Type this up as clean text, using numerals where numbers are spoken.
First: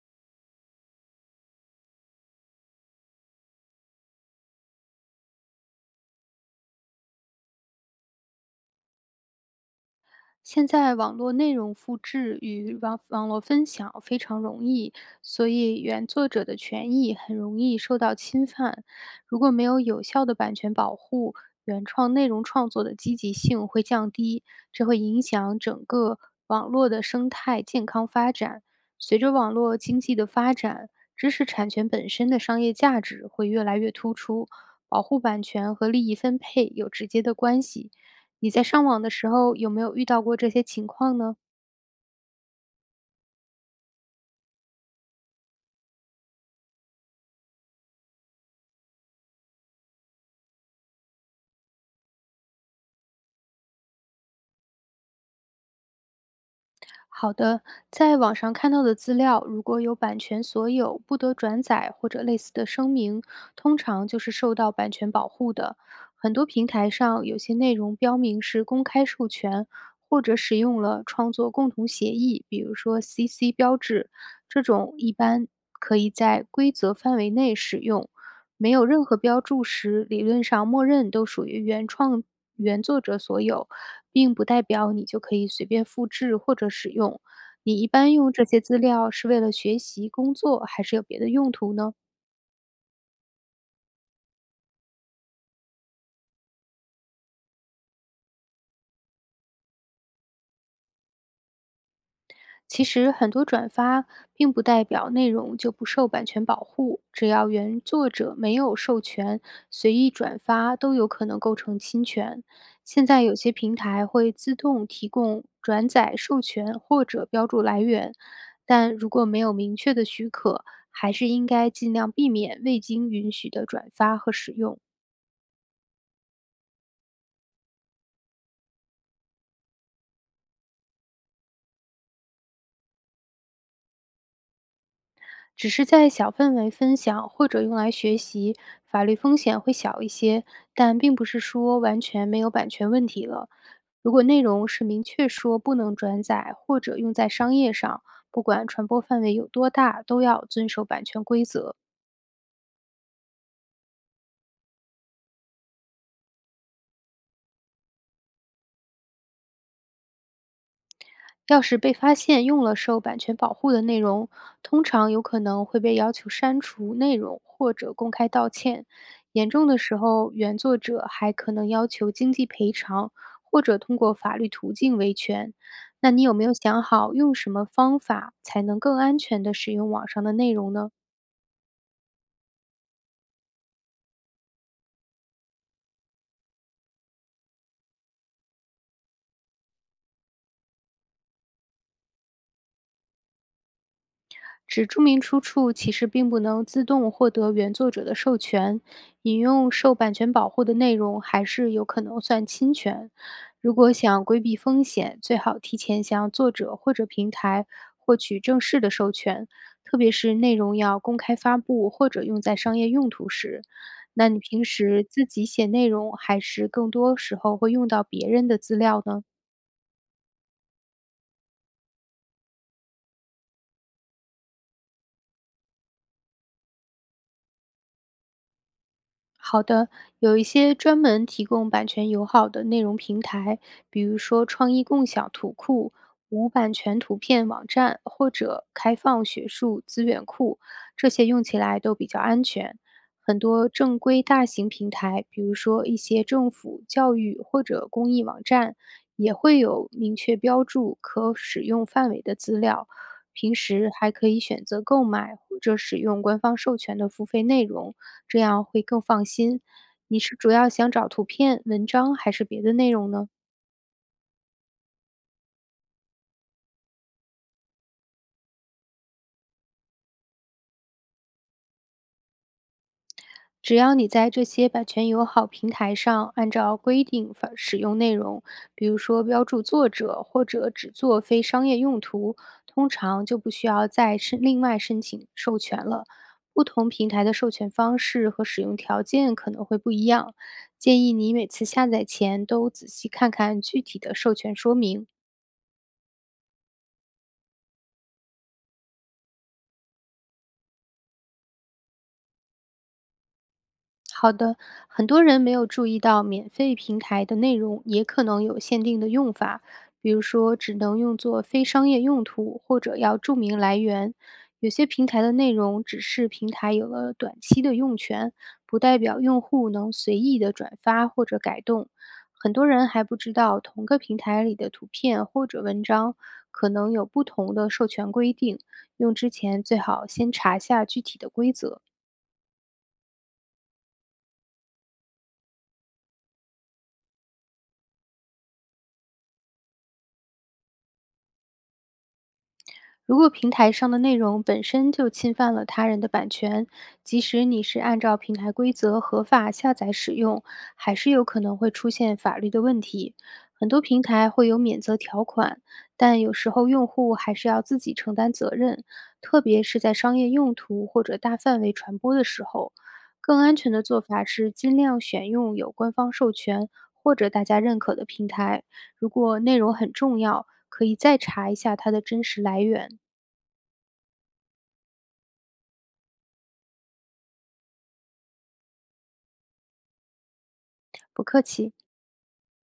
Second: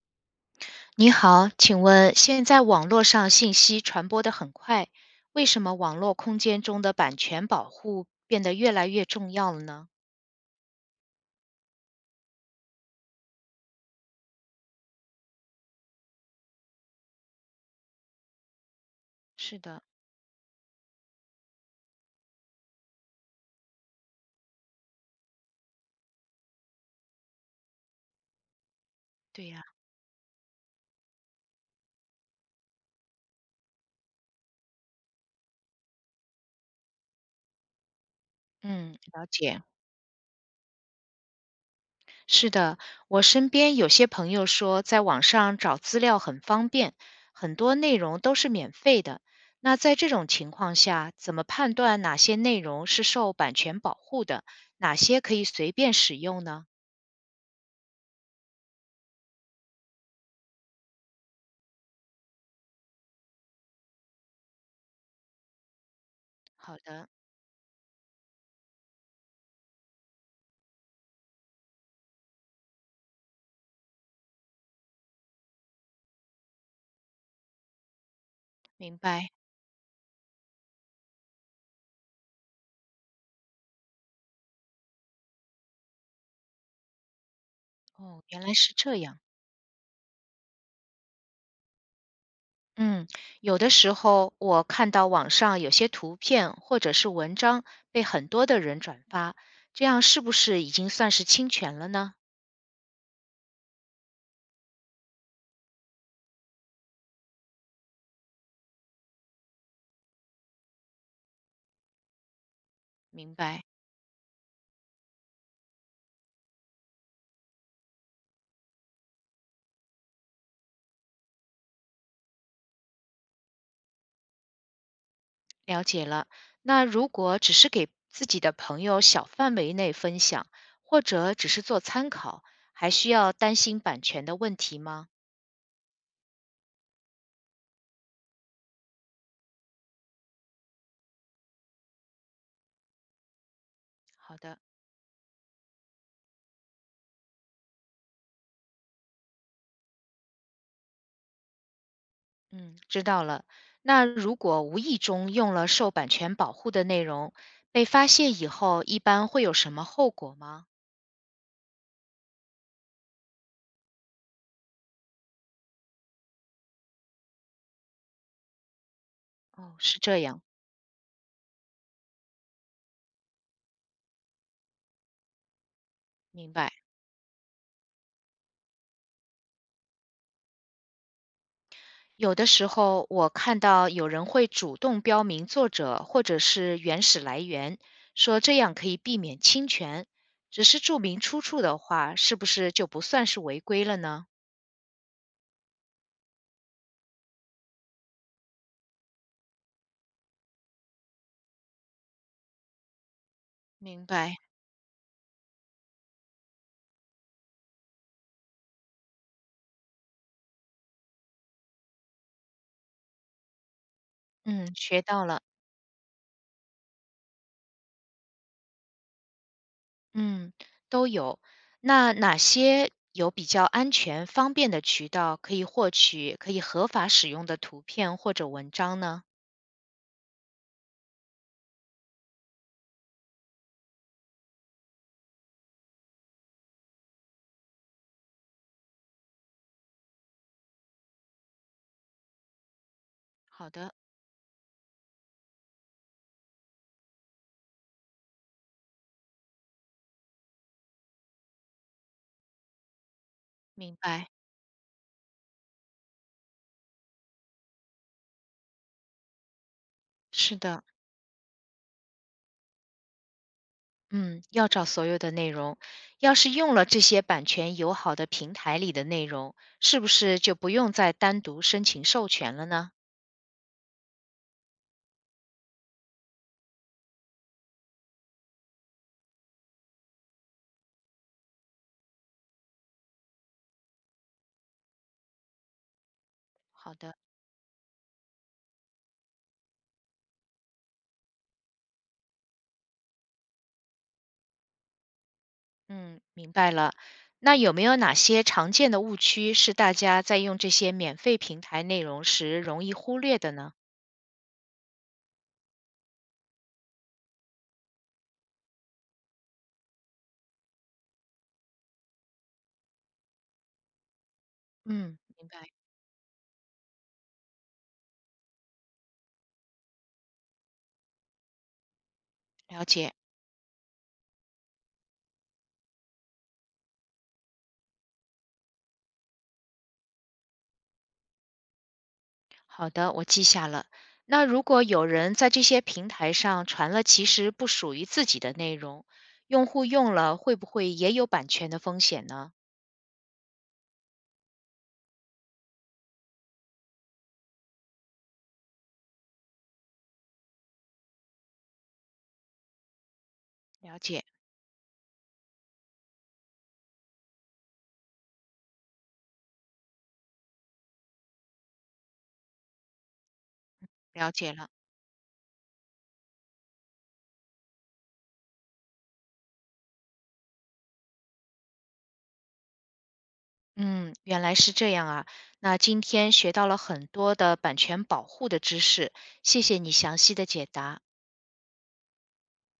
你好，请问现在网络上信息传播的很快，为什么网络空间中的版权保护变得越来越重要了呢？现在网络内容复制与网络分享非常容易，所以原作者的权益很容易受到侵犯。如果是没有的，有效的版权保护，原创内容创作的积极性会降低，这会影响整个网络的生态健康发展。随着对网呀，络经济的发展，知识产权本身的商业价值会越来越突出，保护版权和利益分配有直接的关系。你在上嗯，网的了时候解。有没有遇到过这些情况呢？是的，我身边有些朋友说，在网上找资料很方便，很多内容都是免费的。那在这种情况下，怎么判断哪些内容是受版权保护的，哪些可以随便使用呢？好的，在网上看到的资料，如果有版权所有、不得转载或者类似的声明，通常就是受到版权保护的。很多平好台的，上有些内容标明是公开授权，或者使用了创作共同协议，比如说 CC 标志，这种一般可以在规则范围内使用。没有明任何白。标注时，理论上默认都属于原创原作者所有，并不代表你就可以随便复制或者使用。你一般哦，用原这来些是资这料样。是为了学习、工作，还是有别的用途呢？嗯，有的时候我看到网上有些图片或者是文章被很多的人转发，这样是不是已经算是侵权了呢？其实很多转发并不代表内容就不受版权保护，只要原作者没有授权，随意转发都有可能构成侵权。现在明有些白，平台会自动提供转载授权或者标注来源，但如果没有明确的许可，还是应该尽量避免未经允许的转发和使用。了解了。那如果只是给自己的朋友小范围内分享，或者只是做参考，还需要担心版权的问题吗？只是在小范围分享或者用来学习，法律风险会小一些，但并不是说完全没有版权问题了。如果好内的，容是明确说不能转载或者用在商业上，不管传播范围有多大，都要遵守版权规则。嗯，知道了。那如果无意中用了受版权保护的内容，被发现以后，一般会有什么后果吗？要是被发现用了受版权保护的内容，通常有可能会被要求删除内容或者公开道歉。严重哦，的时是这候，样，原作者还可能要求经济赔偿，或者通过法律途径维权。那你有没明有白。想好用什么方法才能更安全地使用网上的内容呢？有的时候我看到有人会主动标明作者或者是原始来源，说这样可以避免侵权。只是注明出处的话，是不是就不算是违规了呢？只注明出处其实并不能自动获得原作者的授权，引用受版权保护的内容还是有可能算侵权。如果明想白，规避风险，最好提前向作者或者平台获取正式的授权，特别是内容要公开发布或者用在商业用途时。那你平嗯，学时到自了，己写内容，还是更多时候会用到别人的资料呢？嗯，都有。那哪些有比较安全、方便的渠道可以获取可以合法使用的图片或者文章呢？好的，有一些专门提供版权友好的内容平台，比如说创意共享图库、无版权图片网站或者开放学术资源库，这些用起来都比较安全。很多好的，正规大型平台，比如说一些政府、教育或者公益网站，也会有明确标注可使用范围的资料，平时明还白，可以选择购买或者使用官方授权的付费内容，这样会更放心。你是主是要的。想找图片、文章还是别的内容呢？嗯，要找所有的内容，要是用了这些版权友好的平台里的内容，是不是就不用再单独申请授权了呢？只要你在这些版权友好平台上按照规定发使用内容，比如说标注作者或者只做非商业用途，通常就不需要再另外申请授权了。不同好平的，台的授权方式和使用条件可能会不一样，建议你每次下载前都仔细看看具体的授权说明。嗯，明白了。那有没有哪些常见的误区是大家在用这些免费平台内容时容易忽略的呢？好的，很多人没有注意到免费平台的内容也可能有限定的用法，比如说只能用作非商业用途，或者要注明来源。有些平嗯，台的明内白，容只是平台有了短期的用权，不代表用户能随意的转发或者改动。很多了人还解。不知道同个平台里的图片或者文章可能有不同的授权规定，用之前最好先查下具体的规则。好的，我记下了。那如果有人在这些平台上传了其实不属于自己的内容，用户用了会不会也有版权的风险呢？如果平台上的内容本身就侵犯了他人的版权，即使你是按照平台规则合法下载使用，还是有可能会出现法律的问题。很多了平解，台会有免责条款，但有时候用户还是要自己承担责任，特别是在商业用途或者大范围传播的时候。更安全的做法了是解了。尽量选用有官方授权或者大家认可的平台。如果内容很重要，可以再查一下它的真实来源。嗯，原来是这样啊。那今天学到了很多的版权保护的知识，谢谢你详细的解答。不客气。